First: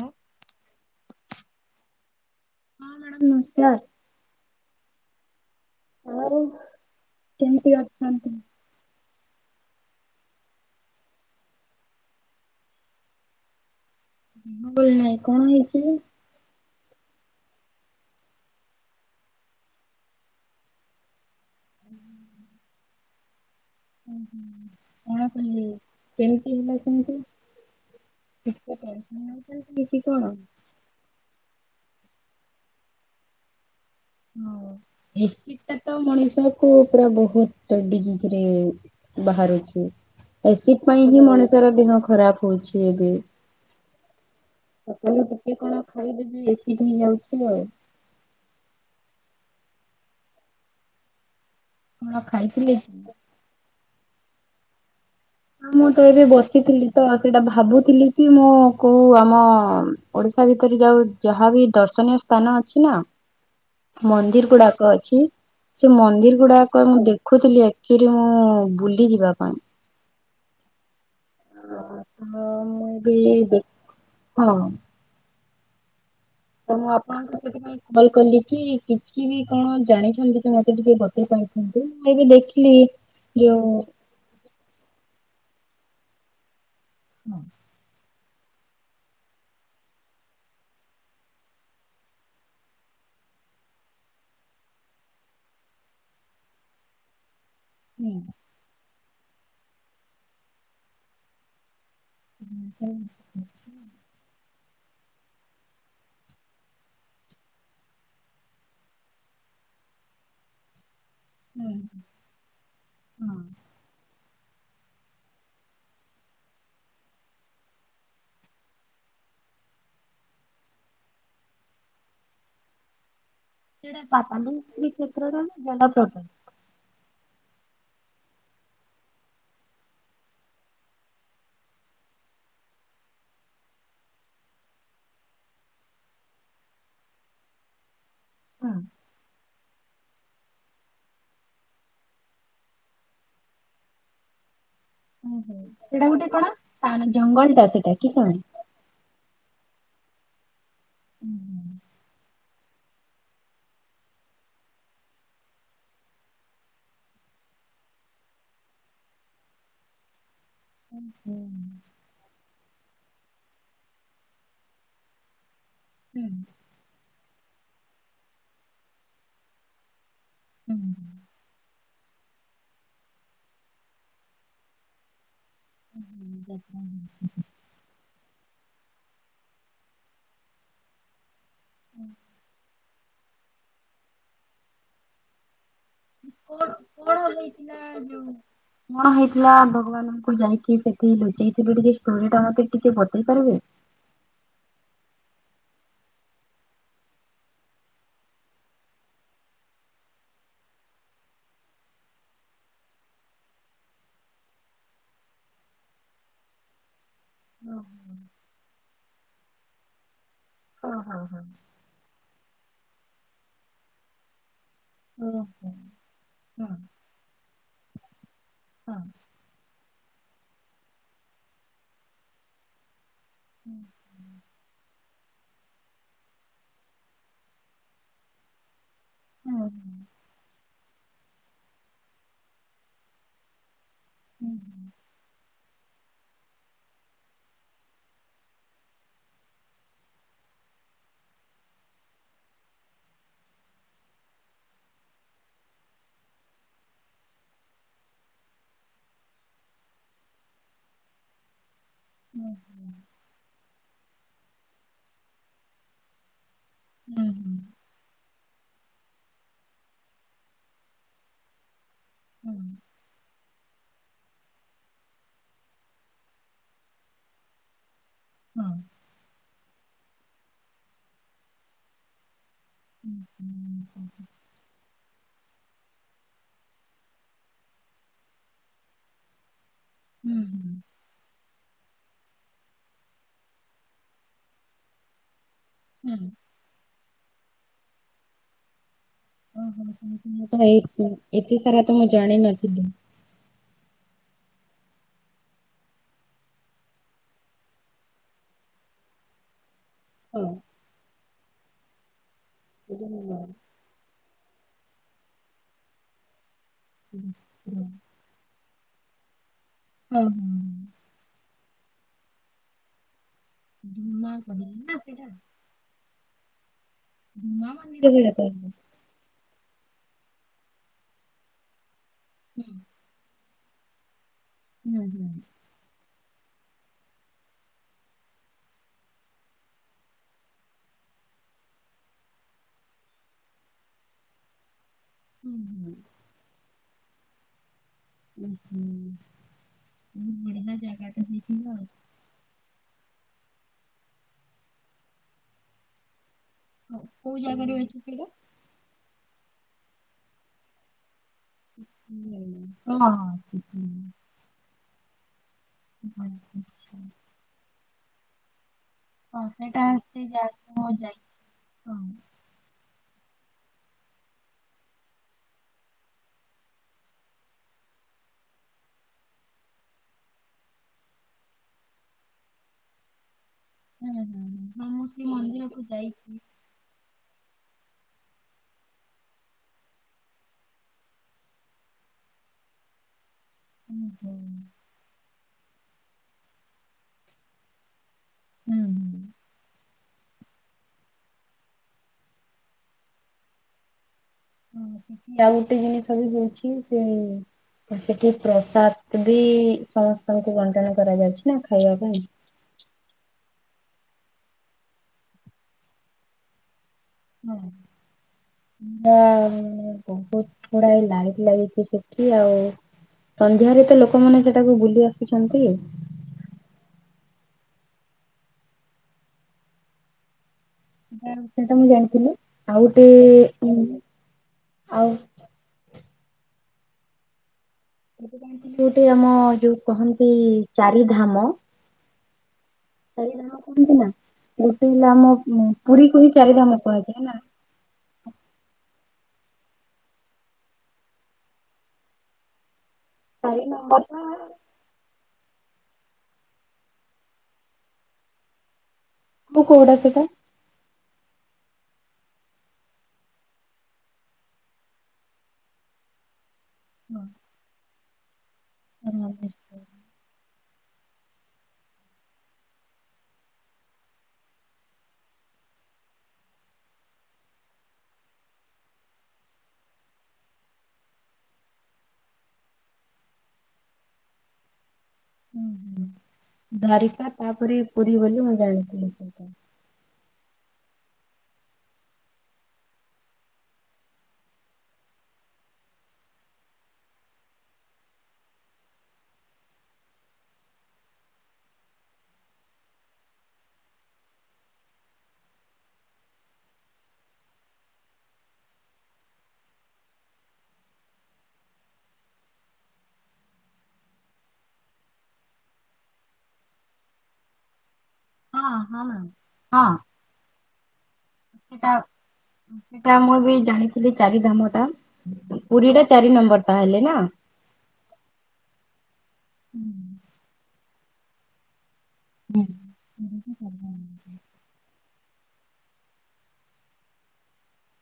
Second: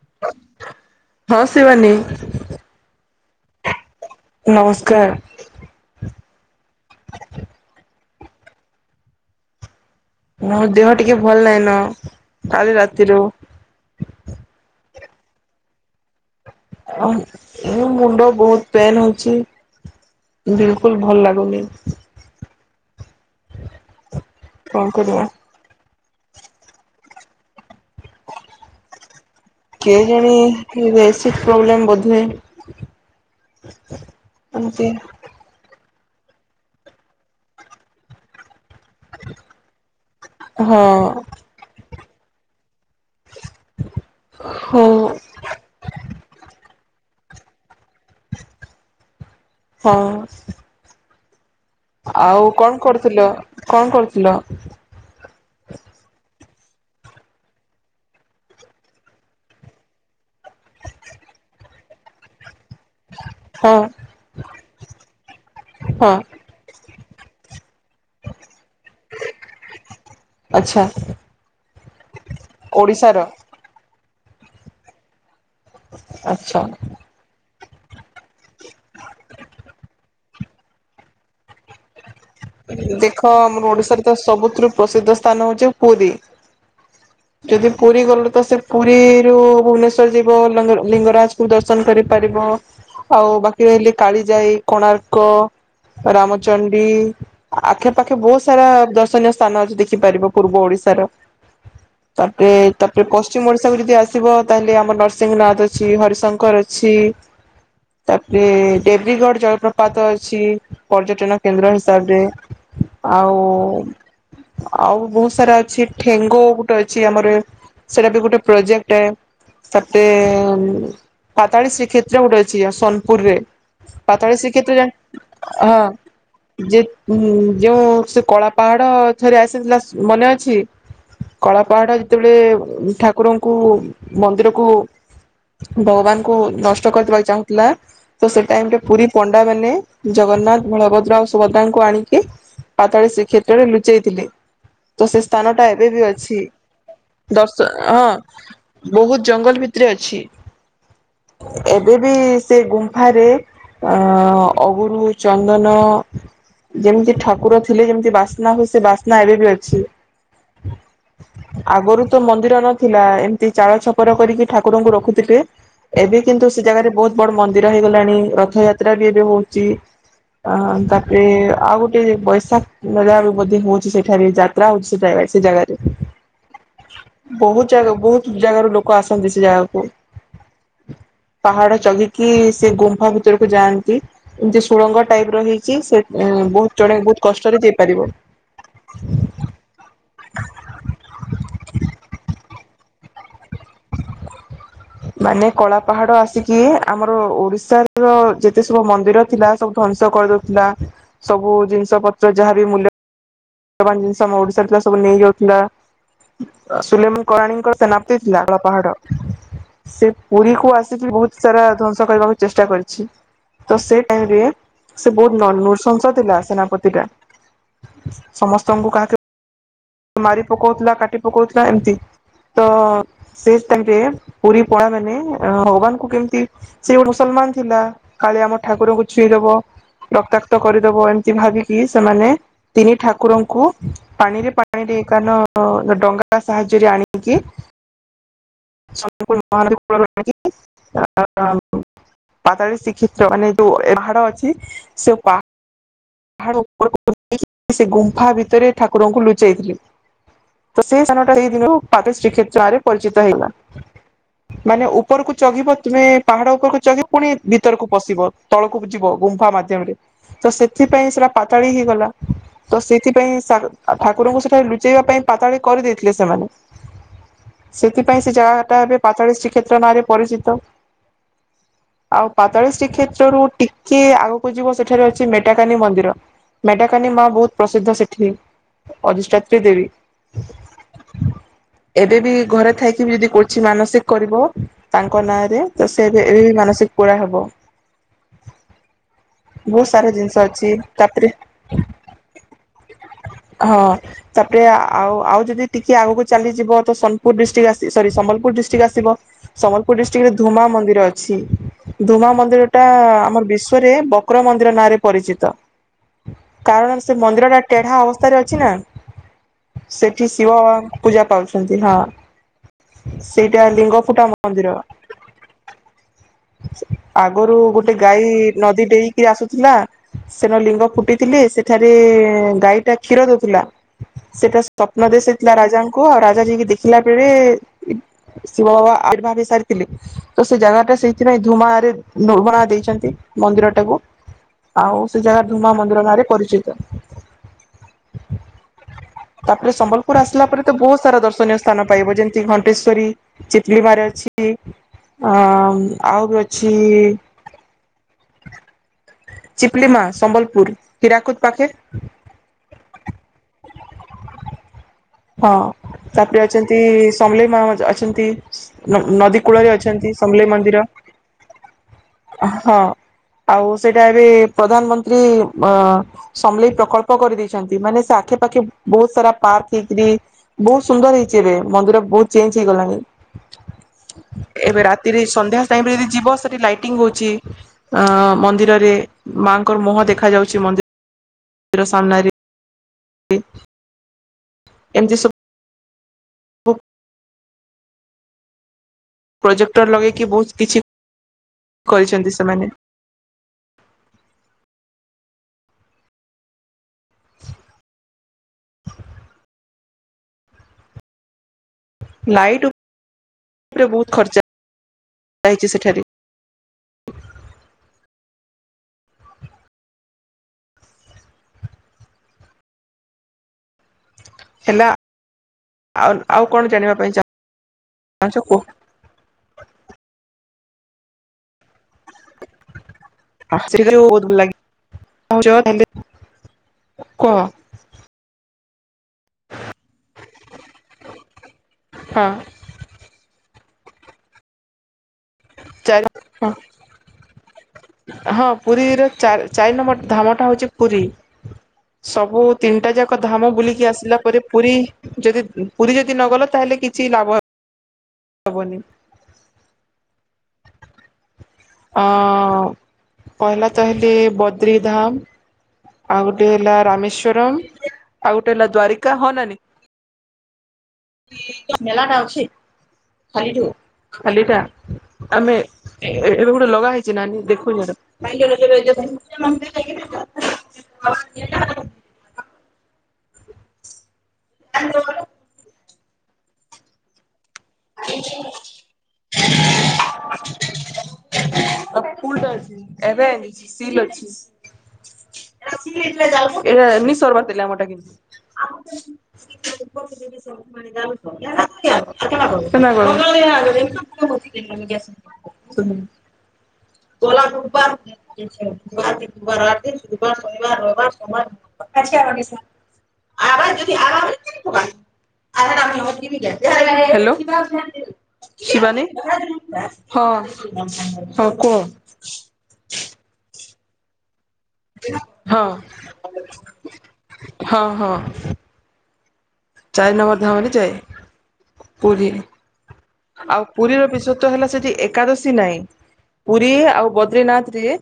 ହଁ ହଁ ଶିବାନୀ ହଁ ମ୍ୟାଡ଼ାମ ନମସ୍କାର ନମସ୍କାର ହଉ କେମିତି ଅଛନ୍ତି ନ ଦେହ ଟିକେ ଭଲ ନାହିଁ ନ କାଲି ରାତିରୁ ମୁ ବୋଲିଲ ନାଇଁ କଣ ହେଇଛି ମୁ ମୁଣ୍ଡ ବହୁତ ପେନ୍ ହଉଛି ବିଲକୁଲ ଭଲ ଲାଗୁନି [inaudible] ହ କଣ ହ କରିବା ହଣ ଫ କେମିତି ହେଲା କେମତି କି କେ କି କଣ? ଜଣ ବ ପ୍ର୍ଲେ ବ ହୁଁ ହ ତ ମଣିଷ କୁ ପୁରା ବହୁତ ଡିଜି ରେ ବାହାରୁଛି ହଁ ଏସିଡ ପାଇଁ ହିଁ ମଣିଷର ଦେହ ଖରାପ ହେଉଛି ବି ହଉ ସକାଳୁ ଟିକେ କଣ ଖାଇଦେବି ବେଶି ହେଇଯାଉଛି ହମର ହଁ କଣ ଆଉ ଖାଇଥିଲେ କଣ କି? କରୁଥିଲ କଣ କରୁ ନ ହଁ ମୁଁ ତ ଏବେ ବସିଥିଲି ତ ସେଇଟା ଭାବୁଥିଲି କି ମୁଁ କୋଉ ଆମ ଓଡିଶା ଭିତରେ ଯାଉ ଯାହା ବିି ଦର୍ଶନୀୟ ସ୍ଥାନ ଅଛି ନା ହଁ ମନ୍ଦିର ଗୁଡାକ ଅଛି ସେ ହଁ ମନ୍ଦିର ଗୁଡାକ ମୁଁ ଦେଖ ଖୁଦଲିି ସେଠି ମୁଁ ବୁଲି ଯିବା ପାଇଁ ଆଛା ହ ହ ମୁଇଁ ବିଇ ହଁ ଆଚ୍ଛା ତଣୁ ଆପଣଙ୍କୁ ସେଥିପାଇଁ ଭଲ କଲି କି କିଛି ବି କଣ ଜାଣିଛନ୍ତି ତ ମତେ ଟିକେ ବତେଇପଛନ୍ତି ଦେଖ ଆମର ଓଡିଶାରେ ତ ସବୁଥିରୁ ପ୍ରସିଦ୍ଧ ସ୍ଥାନଉଛି ପୁରୀ ହଁ ଯଦି ପୁରୀ ଗଲ ତ ସେ ପୁରୀରୁୁ ଭୁବନେଶ୍ଵର ଯିବ ଲିଙ୍ଗରାଜ କୁ ଦର୍ଶନ କରିପାରିବ ଆଉ ବାକି ରହିଲେ କାଳିଜାଇ କୋଣାର୍କ ରାମଚଣ୍ଡୀ ଆଖେ ହୁଁ ପାଖେ ବହୁତ ସାରା ଦର୍ଶ ୀୟ ସ୍ଥାନ ଆଜି ଦେଖିପାରିବ ପୂର୍ବ ଓଡିଶାର ତାପରେ ହୁଁ ତାପରେ ପଶ୍ଚିମ ଓଡିଶାକୁ ଯଦି ଆସିବ ତାହେଲେ ଆମର ନରସିଂହନାଥ ଅଛି ହରିଶଙ୍କର ଅଛି ତାପରେ ଦେଡବ୍ରୀଗଡ଼ ଜଳପ୍ରପାତ ଅଛି। ପର୍ଯ୍ୟଟନ କେନ୍ଦ୍ର ହୁଁ ହିସାବରେ ଆଉ ହଁ ଆଉ ବହୁତ ସାରା ଅଛି ଠେଙ୍ଗୋ ଗୋଟେ ଅଛି ଆମର ସେଟା ବି ଗୋଟେ ପ୍ରୋଜେକ୍ଟ ତାଟରେ ପାତାଳୀ ଶ୍ରୀକ୍ଷେତ୍ର ଗୋଟେ ଅଛି ସୋନପୁର ରେ ସେଇଟା ପାତଳ ପାତାଲି ଶିଖଥିଲେ ଶ୍ରୀ କ୍ଷେତ୍ରର ହଁ ଜଳପ୍ରପାତ। ଯେ ଉଁ ଯୋଉ ସେ କଳା ପାହାଡ ଥରେ ଆସିଥିଲା ମନେ ଅଛି କଳା ପାହାଡ ଯେତେବେଳେ ଠାକୁରଙ୍କୁ ମନ୍ଦିରକୁ ଭଗବାନଙ୍କୁ ନଷ୍ଟ କରିଦବାକୁ ଚାହୁଁଥିଲା। ତ ସେଟ ହଁ ଟାଇମ ପୁରୀ ପଣ୍ଡାନ ଜଗନ୍ନାଥ ବଳଭଦ୍ର ଆ ସୁଭଦ୍ରାଙ୍କୁ ଆଣିକ- ପାତାଳି ସେ କ୍ଷେତ୍ରରେ ଲୁଚେଇଥିଲେ। ତ ସେ ସ୍ଥାନ ଓହୋ ଟା ଏବେ ବି ସେଟା ଗୋଟେ ଅଛି କଣ ସ୍ଥାନ ଜଙ୍ଗଲ ଦର୍ଶ ଟା ସେଟା କି ହଁ କଣ? ବହୁତ ଜଙ୍ଗଲ ଭିତରେ ଅଛି। ହୁଁ। ଏବେ ବି ସେ ଗୁମ୍ଫାରେ ଅ ଅଗୁରୁ ଚନ୍ଦନ ଯେମିତି ଠାକୁର ଥିଲେ ଯେମିତି ବାସ୍ନା ହୁ ସେ ବାସ୍ନା ଏବେ ବି ଅଛି। କଣ ଆଗରୁ ତ ମନ୍ଦିର ନ ଥିଲା ଏମିତି ଚାଳ ଛପର କରିକି ଠାକୁରଙ୍କୁ ରଖୁିବଥିଲେ। ଏବେ କିନ୍ତୁ ସେ ଜାଗାରେ ବହୁତ ବଡ ମନ୍ଦିର ହେଇଗଲାଣି ରଥଯାତ୍ରା ବି ଏବେ ହଉଛି। ଅ ତାପରେ ଆଉ ଗୋଟେ ବୈଶାଖ ନେ ମଧ୍ୟ ହଉଛି ସେଠାରେ ଯାତ୍ରା ହଉଛି ସେଟ ସେ ଜାଗାରେ ବହୁତ ଜାଗା ବହୁତ ଜାଗାରୁ ଲୋକ କୁ ଆସନ୍ତି ସେ ଜାଗାକୁ ପାହାଡ ଚଗିକି ସେ ଗୁମ୍ ଘ ଭିତରକୁ ଯାଆନ୍ତି ଏମିତି ସୁଳଙ୍ଗ ଟାଇପ ର ହେଇ କି ସେ ବହୁତ ଜଣେ ବହୁତ କଷ୍ଟରେ କଣଇଥିଲା ଯାଇପାରିବ। ଯୋଉ କଣ ହେଇଥିଲା ଭଗବାନ ଯାଇକି ସେଠି ଲୁଚେଇଥିବି ଟିକେ ଷ୍ଟୋରିଟା ମତେ ଟିକେ ପଦେଇ ପାରିବେ ମାନେ କଳା ପାହାଡ ଆସିକି ଆମର ଓଡିଶ ର ଯେତେ ସବୁ ମନ୍ଦିର ଥିଲା ସବୁ ଧ୍ଵଂସ କରିଦେଉଥିଲା ସବୁ ଜିନିଷ ପତ୍ର ଯାହାବ ମୂଲ୍ୟ ମାନ ଜିନିଷ ଆମ ଓଡିଶା ଥିଲା ସବୁ ନେଇଯାଉଥିଲା ସୁଲେମ କରରାଣୀଙ୍କ ସେନାପ୍ତି ଥିଲା କଳ ପାହାଡ ସେ ପୁରୀ ୁ ହଁ ଆସିକି ହଁ ହଁ। ବହୁତ ସାରା ଧ୍ୱଵଂସ କରିବାକୁ ଚେଷ୍ଟା କରିଛି ତ ସେ ଟାଇମ ରେ ସେ ବହୁତ ନନ ନର୍ସସ ଥିଲା ହଁ ସେନାପତିଟା ସମସ୍ତଙ୍କୁ ହଁ କାହାକ ମାରି ପକଉଥିଲା କାଟି ପକଉଥିଲା ଏମତି ତ ସେ ଟାଇରେ ପୁରୀ ପଳା ମାନେ ଭଗବାନଙ୍କୁ କେମିତି ସେ ଗୋ ମୁସଲମାନ ଥିଲା କାଳେ ଆମ ଠାକୁରଙ୍କୁ ଛୁଇଁଦବ ରକ୍ତାକ୍ତ କରିଦବ ଏମିତି ଭାବିକି ସେମାନେ ତିନି ଠାକୁରଙ୍କୁ ପାଣିରେ ପା ପାଣିରେ କାନ ଡଙ୍ଗା ସାହାଯ୍ୟରେ ଆଣିକି ମହ କଳ ଆଣି ପାଦଳ ଶ୍ରୀକ୍ଷେତ୍ର ମାନେ ଯୋଉ ପାହାଡ ଅଛି ସେ ପାହା ପାହା ଉପରକୁ ସେ ଗୁମ୍ଫା ଭିତରେ ଠାକୁରଙ୍କୁ ଲୁଚ ପ ଯାଇଥିଲି ତ ସେଇ ସାନଟା ସେଇ ଦିନ ପାାତ ଶ୍ରୀକ୍ଷ୍େତ୍ରରେ ପରିଚିତ ହେଇଲା ମାନେ ଉପରକୁ ଚଘିବ ତୁମେ ପାହାଡ ଉପରକୁ କିି ପୁଣି ଭିତରକୁ ପଶିବ ତଳକୁ ଯିବ ଗୁମ୍ଫା ମାଧ୍ୟମରେ ତ ସେଥିପାଇଁ ସେଟା ପାତାଳି ହେଇଗଲା ତ ସେଥିପାଇଁ ଠାକୁରଙ୍କୁ ସେଠାରେ ଲୁଚେଇବା ପାଇଁ ପାତାଳି କରିଦେଇଥିଲେ ସେମାନେ ସେଥିପାଇଁ ସେ ଜାଗା ହେବେ ପାଚଳିଶ ଶ୍ରୀକ୍ଷଷେତ୍ର ନାଁରେ ପରିଚିତ ଆଉ ପାଚଳିଶଟି କ୍ଷେତ୍ରରୁ ଟିକେ ଆଗକୁ ଯିବ ସେଠାରେ ଅଛି। ମେଟାକାନୀ ମନ୍ଦିର ମେଟାକାନୀ ମା ବହୁତ ପ୍ରସିଦ୍ଧ ସେଠି ଅଧିଷ୍ଠାତ୍ରୀ ଦେବୀ ହୁଁ ହ ଏବେ ବି ଘରେ ଥାଇକି ବି ଯଦି କଛି ମାନସିକ କରିବ ତାଙ୍କ ନାଁରେ ଚା ସେ ଏବେ ମାନସିକ ପୋ ହବ ଓ ବହୁତ ସାରା ଜିନିଷ ହୋ ଅଛି ହେଇ ତାପରେ ଏତେ ସାରା ତ ମୁଁ ଜାଣି ନ ଦ ହଁ ତାପରେ ଆଉ ଆଉ ଯଦି ଟିକେ ଆଗକୁ ଚାଲିଯିବ ତ Sonpur district sorry Sambalpur district ଆସିବ ସମ୍ବଲ ପୁ ଡିଷ୍ଟ୍ରିକ୍ରେ ଧୁମା ମନ୍ଦିର ଅଛି ଦୁମା ମନ୍ଦ ା ଆମ ବିଶଵରେ ଶୁକ୍ର ମନ୍ଦିର ନାଁରେ ପରିଚିତ କାରଣ ସେ ମନ୍ଦିର ଟା ଟେଢା ଅବସ୍ ଅଛି ନା ସେଠି ଶିବ ଭଗବାନ ପୂଜା ପାଉଛ [unintelligible] ସେଇଟା ଲିଙ୍ଗ ଫୁଟା ମନ୍ଦିର ଆଗରୁ ଉମା ଗୋଟେ ମନ୍ଦିର ଗାଈ ଯୋଉଟା କହିଲେ। ନଦୀ ଡେଇଁକି ଆସୁ ଥିଲା ସେନ ଲିଙ୍ଗ ଫୁଟିଥିଲେ ସେଠାରେ ଗାଈଟା [unintelligible] ଦଉଥିଲା। ସେଟା ସ୍ୱପ୍ନ ଦିଶିଥିଲା ରାଜାଙ୍କୁ ଆଉ ରା ଜା ଯାଇକି ଦେଖିଲା ବେଳେ ଶିବ ବାବା ଆର୍ବିଭାବ ହେଇ ସାରିଥିଲେ, ତ ସେ ଜାଗା ଟା ସେଇଥିପାଇଁ ଧୂମା ରେ ଧୂମୁଣା ଦେଇଛନ୍ତି ମନ୍ଦିର ଟାକୁ। ଆଉ ସେ ଜାଗା ଧୂମା ମନ୍ଦିର ନାଁରେ ପରିଚିତ। ତାପରେ ସମ୍ବଲପୁର ଆସିଲା ପରେ ତ ବହୁତ ସାରା ଦର୍ଶନୀୟ ସ୍ଥାନ ପାଇବ, ଯେମିତି ଘନ୍ ଟେଶ୍ଵରୀ ଚିପଲି ମାର ଅଛି ଅ, ଉଁ ଆଉ ବି ଅ ହଁ କୋଉ ଜାଗା ରେ ଅଛି ସେଇଟା? ଚିପିଲିମା ସମ୍ବଲପୁର ହୀରାକୁଦ। ପାଖେ [unintelligible] ହଁ ହଁ [unintelligible] [unintelligible] ହଁ ତାପରେ ଅଛନ୍ତି ସମଲେଇ ମା ଯା ଛନ୍ତି। ନ- ନଦୀ କୂଳରେ ଅଛନ୍ତି ସମଲେଇ ମନ୍ଦିର, ହଁ। ଆଉ ସେଇଟା ଏବେ ପ୍ରଧାନମନ୍ତ୍ରୀ ଅ, ସମଲେଇ ପ୍ରକଳ୍ପ କରିଦେଇଛନ୍ତି, ମାନେ ସେ ଆଖେ ପାାଖେ ବହୁତ ସାରା ପାର୍କ ଏଥିରେ ବହୁତ ସୁନ୍ଦର ହେଇଛି ଏବେ, ମନ୍ଦିର ବହୁତ ଚେଞ୍ଜ୍ ହେଇଗଲାଣି। ଏବେ ରାତିରେ ସନ୍ଧ୍ୟା ଟାଇମ୍ ରେ ଯଦି ଯିବ ସେଠି ଲାଇଟିଙ୍ଗ୍ ହଉଛି। ଅଁ, ମନ୍ଦିରରେ ମା ଙ୍କର ମୁହଁ ଦେଖା ଯାଉଛି ମନ୍ଦି ର ସାମ୍ନା ରେ। ଓ ହୋ। ଏମିତି ସବ ବୁ। ହୁଁ, ହୁଁ। ପ୍ରୋଜେକ୍ଟର୍ ଲଗେଇକି ବହୁତ କିଛି କରିଛନ୍ତି ସେମାନେ। ଆଉ ଗୁଟେ ଜିନିଷ ବି ହଉଛି ସେ ଅ, ସେଠି ପ୍ରସାଦ ଭି ସମସ୍ତଙ୍କୁ ବଣ୍ଟନ କରାଯାଉଛି ନା। ଖାଇବା ପାଇଁ। ଏଥିରେ ବହୁତ ଖର୍ଚ୍ଚ ହେଇଚି ସେଠାରେ। [unintelligible] ବହୁତ ଥୁଡାଏ ଲାଇଟ୍ ଲାଗିଛି, ସେଠି ଆଉ ସନ୍ଧ୍ୟାରେ ତ ଲୋ କମାନେ ସେଠା କୁ ହେଲା ବୁଲି ଆସୁଛନ୍ତି। ପାନ୍ସକୁ ଜାନତେ। ତ ମୁଁ ଜାଣିଥିଲି ଆଉ ଗୋଟେ ଉଁ, ସେଠି ଆଉ କହ। ଗୋଟେ ଜାଣିଥିବୁ ଗୋଟେ ଆମ ଯୋଉ କହନ୍ତି ଚାରି ଧାମ ହଁ। ଚାରିଧାମ କୁହନ୍ତି ନା ଗୋଟେ ହେଲା ଆମ ଉଁ, ଚାରି ପୁରୀକୁ ହିଁ ଚାରିଧାମ କୁହାଯାଏ ନା। ଚା-ଚାରି ନମ୍ବର ଧାମଟା ହଉଚି ପୁରୀ ସବୁ ତିନିଟା ଯା କ ଧାମ ବୁଲିକି ଆସିଲା ପରେ ପୁରୀ ଯଦି ପୁରୀ ଯଦି ନଗଲ ତାହେଲେ କିଛି ଲାଭ ହବନି ମୁଁ କେଉଡା ସେଟା? ଅଁ ପହିଲା ତା ହେଲେ ବଦ୍ରିଧାମ ଆଉ ବେଲା ରାମେଶ୍ୱରମ୍ ଆଉ ଟେ ହେଲା ଦ୍ବାରିକା। ହଁ ନାଁ ନାଇଁ? ରାମେଶ୍ୱର। ମେଳାଟା ଅଛି। କାଲିଠୁ ଖାଲିଟା ଆମେ ଏ ଏବେ ଗୋଟେ ଲଗା ହେଇଚେ ନାନୀ। ଦେଖୁଚେଁ ସେଟା। [unintelligible] ହୁଁ ହୁଁ ଦ୍ବାରିକା ତାପରେ ପୁରୀ ବୋଲି ମୁଁ ଜାଣିଥିଲି କିନ୍ତୁ। [unintelligible] [unintelligible] ହେଲୋ। ଶିବାନୀ। ହଁ। [unintelligible] ସେଟା ଉଁ ସେଟା ମୁଁ ବି ଜାଣି ସେଠି ଚାରିଧାମ ଟା। ହଁ ପୁରୀ ଟା ଚାରି ନମ୍ବର ତାହେଲେ ନା? ହଁ ହଁ। ଚାରି ନମ୍ବର ଧାମାରେ ଯାଏ। ପୁରୀ ଆଉ ପୁରୀର ବିଶେତ୍ୱ ହେଲା ସେଠି ଏ କାଦଶୀ ନାଇଁ ପୁରୀ ଆଉ ବଦ୍ରିନାଥରେ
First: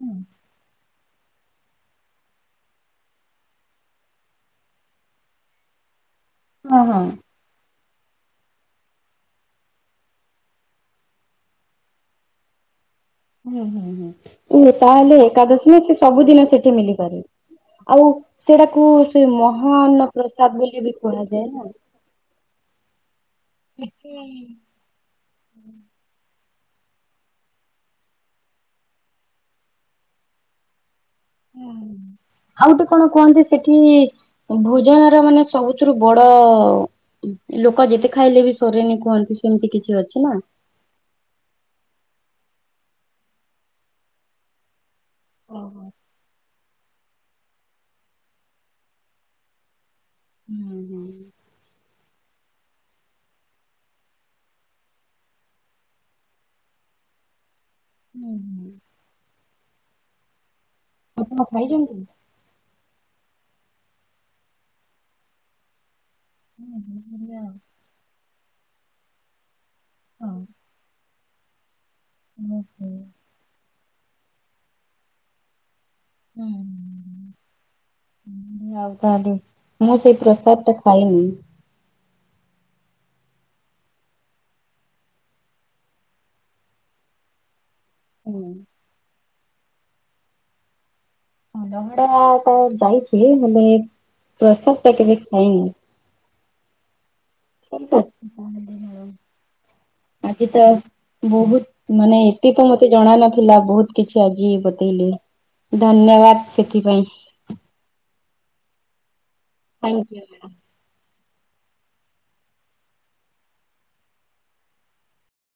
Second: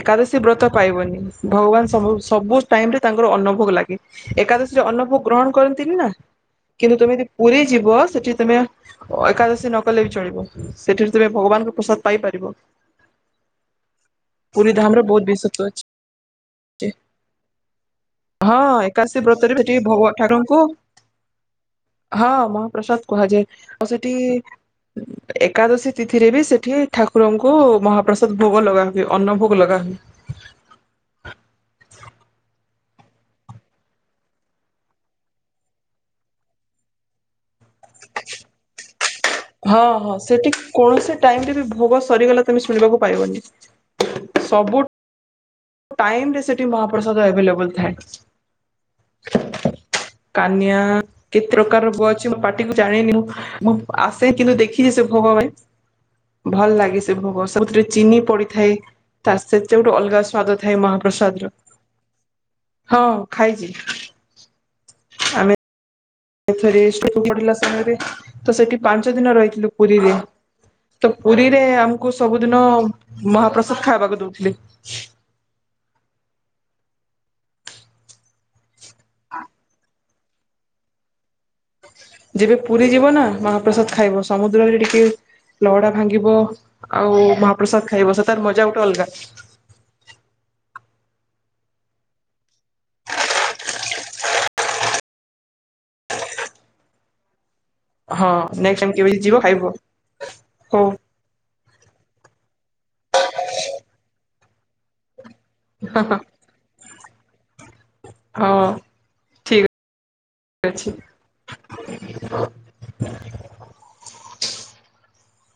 ଏକାଦଶୀ ବ୍ରତ ପାଇବନି। ଭଗବାନ ସବୁ ସବୁ ଟାଇମରେ ତାଙ୍କର ଅନ୍ନ ଭୋଗ ଲାଗେ ଏକାଦଶୀରେ ଅନ୍ନ ଭୋଗ ଗ୍ରହଣ କରନ୍ତିନି ନାଁ। ହଁ କିନ୍ତୁ ହଁ। ତୁମେ ଦି ପୁରୀ ଯିବ ସେଠି ତମେ ଏକାଦଶୀ ନ କଲେ ବି ଚଳିବ ସେଠିରେ ତୁମେ ଭଗବାନଙ୍କୁ ପ୍ରସାଦ ପାଇପାରିବ। ହୁଁ ହୁଁ ପୁରୀ ହୁଁ ଧାମ ର ତାହେଲେ ବହୁତ ବିଶେଷତ୍ଵ ଏକାଦଶମୀ ଅଛି। ସେ ସବୁଦିନ ସେଠି ମଳିପାରେିବ ଆଉ ହଁ ସେଟାକୁ ଏକାଦଶୀ ସେ ବ୍ରତରେ ସେଠି ଭଗ ମହାନ ଠାକୁରଙ୍କୁ ପ୍ରସାଦ ବୋଲି ବି କୁହାଯାଏ ନା ହଁ ମହାପ୍ରସାଦ କୁହାଯାଏ। ଆଉ ଏକାଦଶୀ ତିଥିରେ ବି ସେଠି ଠାକୁରଙ୍କୁ ମହାପ୍ରସାଦ ଭୋଗ ଲଗା ହୁଏ ଅନ୍ନ ଭୋଗ ଲଗା ହୁଏ ହୁଁ ଆଉ ଗୋଟେ କଣ କୁହନ୍ତି ସେଠି ଭୋଜନର ମାନେ ସବୁଥିରୁ ବଡ ଲୋକ ଯେତେ ଖାଇଲେ ବି ସୋରେନି କୁହନ୍ତି ସେମିତି ହଁ କିଛି ହଁ ଅଛି ନା। ସେଠି ହୁଁ କୌଣସି ଟାଇମ ରେ ବି ଭୋଗ ସରିଗଲା ତମେ ଶୁଣିବାକୁ ପାଇବନି ସବୁ ଟାଇମରେ ସେଠି ମହାପ୍ରସାଦ ଏଭେଲେବଲ ଥାଏ କାନିଆ ହୁଁ। କେତେ ପ୍ରକାର ର ବ ପାଟିକୁ ଜାଣିନି ମୁଁ ଆସେ କିନ୍ତୁ ଦେଖିଛି ସେ ଭୋଗ ପାଇଁ ଭଲ ଲାଗେ ସେ ଭୋଗ ସେ କୋଉଥିରେ ଚିନି ପଡିଥାଏ ତା ସେଥିରେ ଗୋଟେ ଅଲଗା ସ୍ଵାଦ ଥାଏ ମହାପ୍ରସାଦର। ହଁ ଖାଇଚି। ଆମେ ଏଥରେ ତ ପଡ଼ିଲ ସମୟରେ ତ ସେଠି ପାଞ୍ଚ ଦିନ ରହିଥିଲୁ। ପୁରୀରେ। ତ ପୁରୀରେ ଆ ତ ସବୁ ଦିନ ମହାପ୍ରସା ସବୁ ଖାଇବାକୁ ଦଉଥିଲି। ଉ ହୁଁ ଆଉ ତାହେଲେ ମୁଁ ସେ ପ୍ରସାଦ ଟା ଖାଇନି। ଯେବେ ପୁରୀ ଯିବ ନା ମହାପ୍ରସାଦ ଖାଇବ ସମୁଦ୍ରରେ ଟିକେ ଲହଡା ଭାଙ୍ଗିବ ଆଉ ମହା ପ୍ରସାଦ ଖାଇବସ ତାର ମଜା ଗୋଟେ ଅଲଗା। ଲହଡା ତ ଯାଇଥିଲ ହେଲେ ପ୍ରସାଦ ଟା କେ ଖାଇନି। ହଁ ନେକ୍ସଟ ଟାଇମ କେବେ ଯିବ ଖାଇବ ଆଜି ତ ହଉ ବହୁତ ମାନେ ଏତେ ତ ମତେ ଜଣା ନଥିଲା ବହୁତ କିଛି ଆଜି ବତେଇଲେ। ଧନ୍ୟବାଦ ସେଥିପାଇଁ। ହଁ। ଠିକ ଥ୍ୟାଙ୍କ ୟୁ। ଅଛି